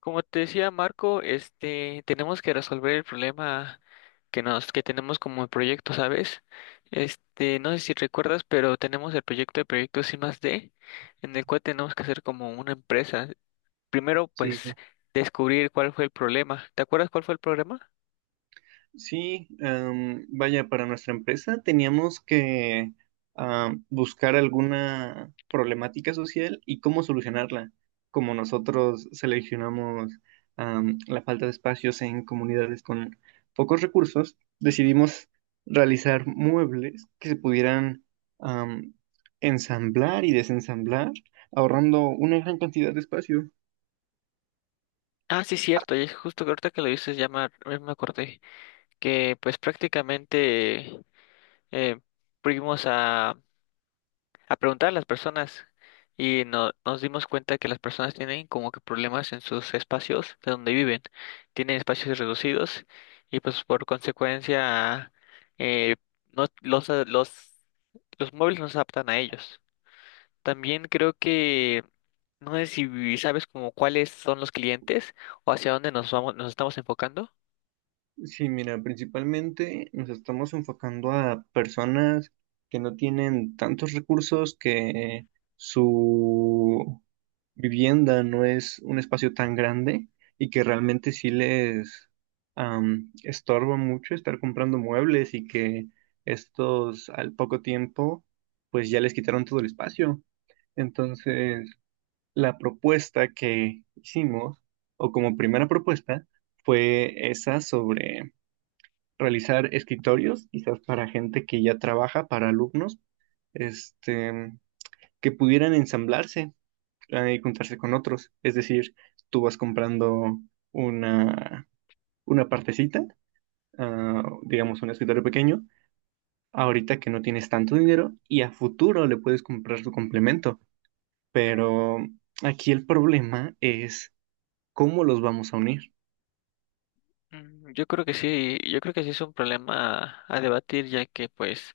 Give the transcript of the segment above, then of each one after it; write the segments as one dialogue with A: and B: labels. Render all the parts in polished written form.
A: Como te decía Marco, tenemos que resolver el problema que tenemos como el proyecto, ¿sabes? No sé si recuerdas, pero tenemos el proyecto de proyectos I más D, en el cual tenemos que hacer como una empresa. Primero,
B: Sí, sí.
A: pues, descubrir cuál fue el problema. ¿Te acuerdas cuál fue el problema?
B: Sí, vaya, para nuestra empresa teníamos que buscar alguna problemática social y cómo solucionarla, como nosotros seleccionamos la falta de espacios en comunidades con pocos recursos, decidimos realizar muebles que se pudieran am, ensamblar y desensamblar, ahorrando una gran cantidad de espacio.
A: Ah, sí, cierto, y es justo que ahorita que lo dices, ya me acordé, que pues prácticamente eh, fuimos a preguntar a las personas y nos dimos cuenta que las personas tienen como que problemas en sus espacios de donde viven, tienen espacios reducidos y pues por consecuencia eh, no, los muebles no se adaptan a ellos. También creo que no sé si sabes como cuáles son los clientes o hacia dónde nos estamos enfocando.
B: Sí, mira, principalmente nos estamos enfocando a personas que no tienen tantos recursos, que su vivienda no es un espacio tan grande y que realmente sí les estorba mucho estar comprando muebles y que estos al poco tiempo pues ya les quitaron todo el espacio. Entonces, la propuesta que hicimos, o como primera propuesta, fue esa sobre realizar escritorios, quizás para gente que ya trabaja, para alumnos, este, que pudieran ensamblarse y juntarse con otros. Es decir, tú vas comprando una, una partecita, ah, digamos un escritorio pequeño, ahorita que no tienes tanto dinero y a futuro le puedes comprar su complemento. Pero aquí el problema es cómo los vamos a unir.
A: Yo creo que sí, yo creo que sí es un problema a debatir, ya que pues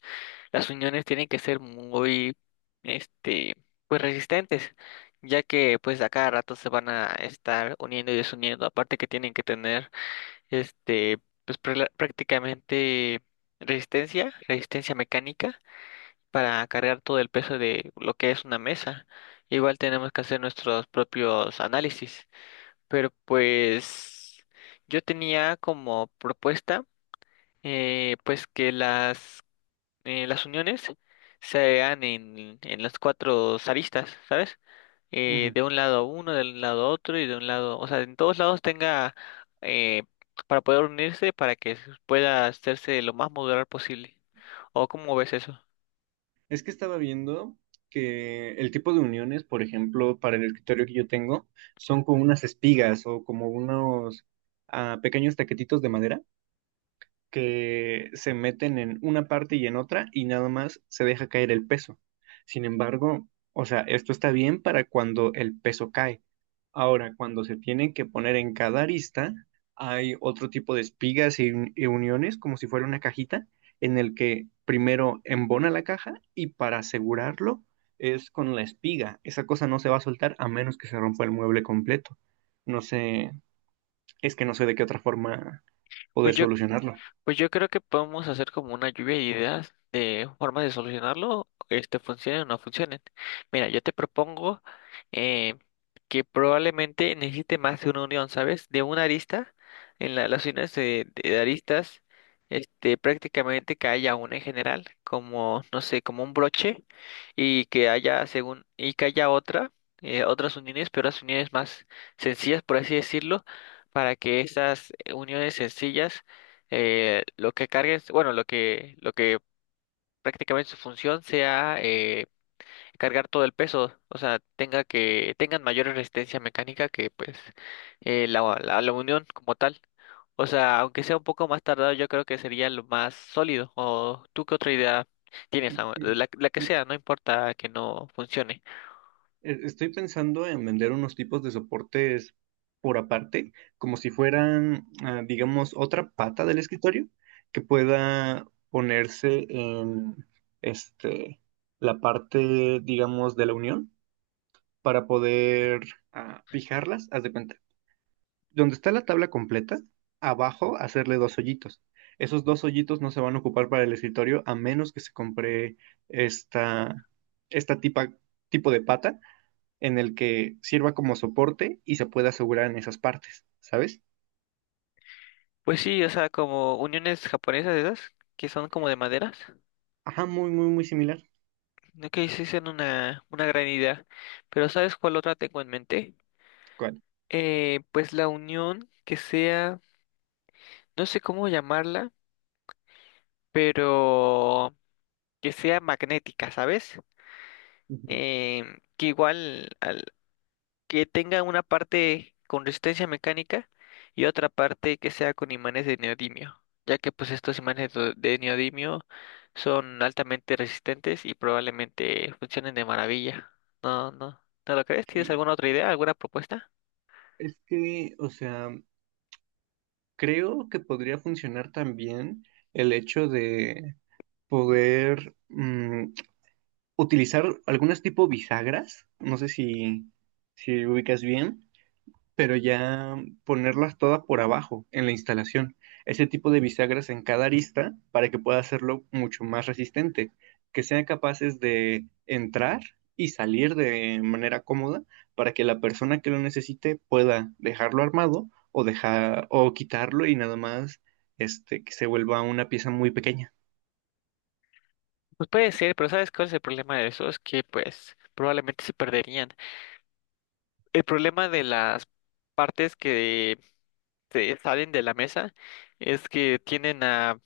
A: las uniones tienen que ser muy, este, pues resistentes, ya que pues a cada rato se van a estar uniendo y desuniendo, aparte que tienen que tener, este, pues prácticamente resistencia mecánica para cargar todo el peso de lo que es una mesa. Igual tenemos que hacer nuestros propios análisis. Pero pues yo tenía como propuesta pues que las uniones se hagan en las cuatro aristas, ¿sabes? De un lado uno, del lado otro y de un lado, o sea, en todos lados tenga eh, para poder unirse para que pueda hacerse lo más modular posible. ¿O cómo ves eso?
B: Es que estaba viendo que el tipo de uniones, por ejemplo, para el escritorio que yo tengo, son como unas espigas o como unos ah, pequeños taquetitos de madera que se meten en una parte y en otra y nada más se deja caer el peso. Sin embargo, o sea, esto está bien para cuando el peso cae. Ahora, cuando se tienen que poner en cada arista, hay otro tipo de espigas y uniones, como si fuera una cajita, en el que primero embona la caja y para asegurarlo es con la espiga. Esa cosa no se va a soltar a menos que se rompa el mueble completo. No sé, es que no sé de qué otra forma poder solucionarlo.
A: Pues yo creo que podemos hacer como una lluvia de ideas de formas de solucionarlo, este funcione o no funcione. Mira, yo te propongo eh, que probablemente necesite más de una unión, ¿sabes? De una arista, en las uniones de aristas, prácticamente que haya una en general, como, no sé, como un broche, y que haya y que haya otra, otras uniones, pero las uniones más sencillas, por así decirlo, para que esas uniones sencillas lo que cargues, bueno, lo que prácticamente su función sea cargar todo el peso, o sea, tengan mayor resistencia mecánica que pues la unión como tal. O sea, aunque sea un poco más tardado, yo creo que sería lo más sólido. ¿O tú qué otra idea tienes? ¿Samuel?
B: Mm,
A: La que
B: mm,
A: sea, no importa que no funcione.
B: Estoy pensando en vender unos tipos de soportes por aparte, como si fueran, ah, digamos, otra pata del escritorio que pueda ponerse en este, la parte, digamos, de la unión para poder ah, fijarlas, haz de cuenta. Donde está la tabla completa, abajo hacerle dos hoyitos. Esos dos hoyitos no se van a ocupar para el escritorio a menos que se compre esta, esta tipa, tipo de pata en el que sirva como soporte y se pueda asegurar en esas partes, ¿sabes?
A: Pues sí, o sea, como uniones japonesas esas, que son como de maderas.
B: Ajá, muy, muy, muy similar.
A: Ok, sí, son una gran idea. Pero ¿sabes cuál otra tengo en mente?
B: ¿Cuál?
A: Pues la unión que sea, no sé cómo llamarla, pero que sea magnética, ¿sabes?
B: Ujú.
A: Eh, que igual que tenga una parte con resistencia mecánica y otra parte que sea con imanes de neodimio, ya que pues estos imanes de neodimio son altamente resistentes y probablemente funcionen de maravilla. No, no, ¿No lo crees?
B: Sí,
A: ¿Tienes alguna otra idea, alguna propuesta?
B: es que, o sea, creo que podría funcionar también el hecho de poder utilizar algunas tipo bisagras, no sé si, si ubicas bien, pero ya ponerlas todas por abajo en la instalación. Ese tipo de bisagras en cada arista para que pueda hacerlo mucho más resistente, que sean capaces de entrar y salir de manera cómoda para que la persona que lo necesite pueda dejarlo armado o dejar o quitarlo y nada más este que se vuelva una pieza muy pequeña.
A: Pues puede ser, pero ¿sabes cuál es el problema de eso? Es que pues probablemente se perderían. El problema de las partes que se salen de la mesa es que tienden a,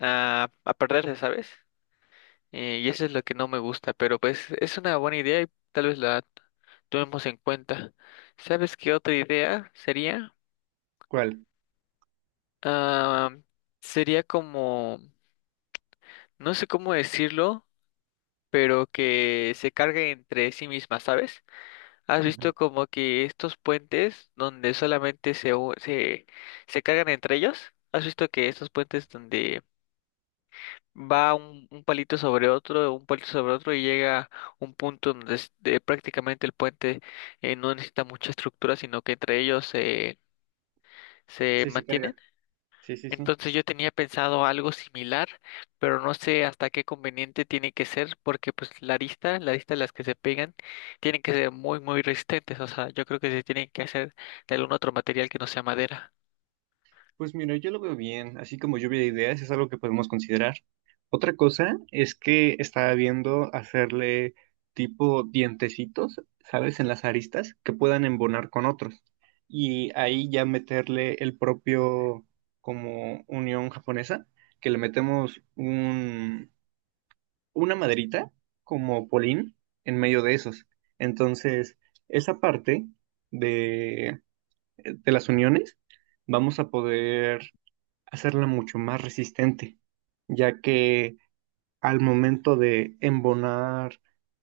A: a, a perderse, ¿sabes? Y eso es lo que no me gusta, pero pues es una buena idea y tal vez la tomemos en cuenta. ¿Sabes qué otra idea sería?
B: ¿Cuál?
A: Ah, Sería como, no sé cómo decirlo, pero que se cargue entre sí misma, ¿sabes? ¿Has
B: Ujú.
A: visto como que estos puentes donde solamente se se cargan entre ellos? ¿Has visto que estos puentes donde va un palito sobre otro, un palito sobre otro y llega un punto donde de prácticamente el puente no necesita mucha estructura, sino que entre ellos se
B: Sí, sí,
A: mantiene?
B: carga. Sí, sí, sí.
A: Entonces yo tenía pensado algo similar, pero no sé hasta qué conveniente tiene que ser, porque pues la arista de las que se pegan, tienen que ser muy, muy resistentes. O sea, yo creo que se tienen que hacer de algún otro material que no sea madera.
B: Pues mira, yo lo veo bien, así como lluvia de ideas es algo que podemos considerar. Otra cosa es que estaba viendo hacerle tipo dientecitos, ¿sabes? En las aristas que puedan embonar con otros. Y ahí ya meterle el propio como unión japonesa, que le metemos una maderita como polín en medio de esos. Entonces, esa parte de, de las uniones vamos a poder hacerla mucho más resistente, ya que al momento de embonar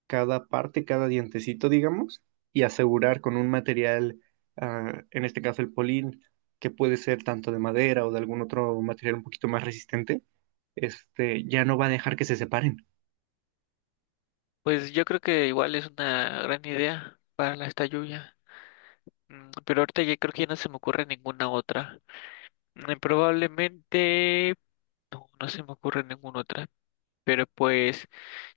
B: cada parte, cada dientecito, digamos, y asegurar con un material, ah, en este caso el polín, que puede ser tanto de madera o de algún otro material un poquito más resistente, este, ya no va a dejar que se separen.
A: Pues yo creo que igual es una gran idea para esta lluvia. Pero ahorita ya creo que ya no se me ocurre ninguna otra. Probablemente no se me ocurre ninguna otra. Pero pues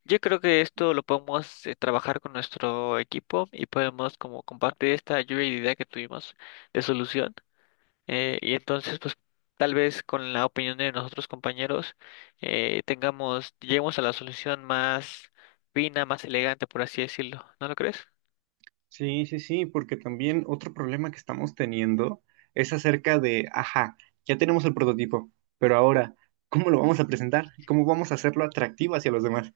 A: yo creo que esto lo podemos trabajar con nuestro equipo y podemos como compartir esta lluvia de idea que tuvimos de solución. Y entonces, pues tal vez con la opinión de nosotros compañeros lleguemos a la solución más fina, más elegante, por así decirlo. ¿No lo crees?
B: Sí, sí, sí, porque también otro problema que estamos teniendo es acerca de, ajá, ya tenemos el prototipo, pero ahora, ¿cómo lo vamos a presentar? ¿Cómo vamos a hacerlo atractivo hacia los demás?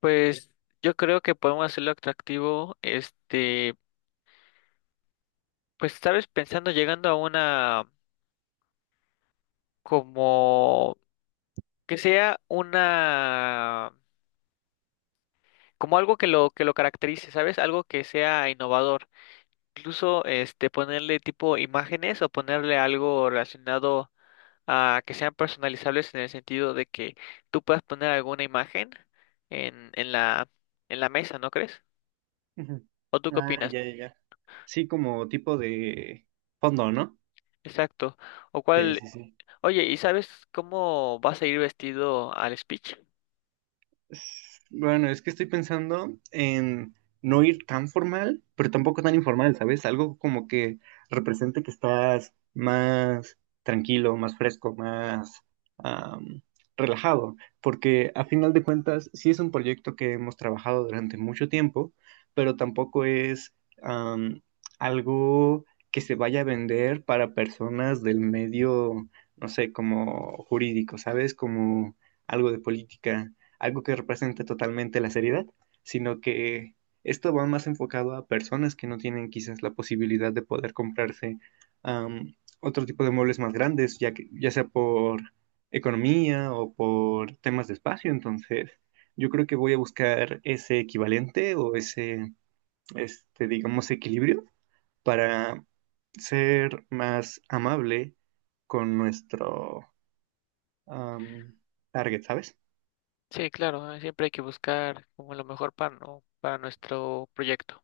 A: Pues yo creo que podemos hacerlo atractivo, pues sabes, pensando, llegando a una como que sea una como algo que lo caracterice, ¿sabes? Algo que sea innovador. Incluso este ponerle tipo imágenes o ponerle algo relacionado a que sean personalizables en el sentido de que tú puedas poner alguna imagen en, en la en la mesa, ¿no crees?
B: Ujú.
A: ¿O tú qué
B: Ah,
A: opinas?
B: ya, ya, ya. Sí, como tipo de fondo, ¿no?
A: Exacto. O
B: Sí,
A: cuál,
B: sí, sí.
A: oye, ¿y sabes cómo vas a ir vestido al speech?
B: Bueno, es que estoy pensando en no ir tan formal, pero tampoco tan informal, ¿sabes? Algo como que represente que estás más tranquilo, más fresco, más am, relajado, porque a final de cuentas sí es un proyecto que hemos trabajado durante mucho tiempo, pero tampoco es am, algo que se vaya a vender para personas del medio, no sé, como jurídico, ¿sabes? Como algo de política algo que represente totalmente la seriedad, sino que esto va más enfocado a personas que no tienen quizás la posibilidad de poder comprarse otro tipo de muebles más grandes, ya, que, ya sea por economía o por temas de espacio. Entonces, yo creo que voy a buscar ese equivalente o ese, este, digamos, equilibrio para ser más amable con nuestro um, target, ¿sabes?
A: Sí, claro, siempre hay que buscar como lo mejor para, para nuestro proyecto.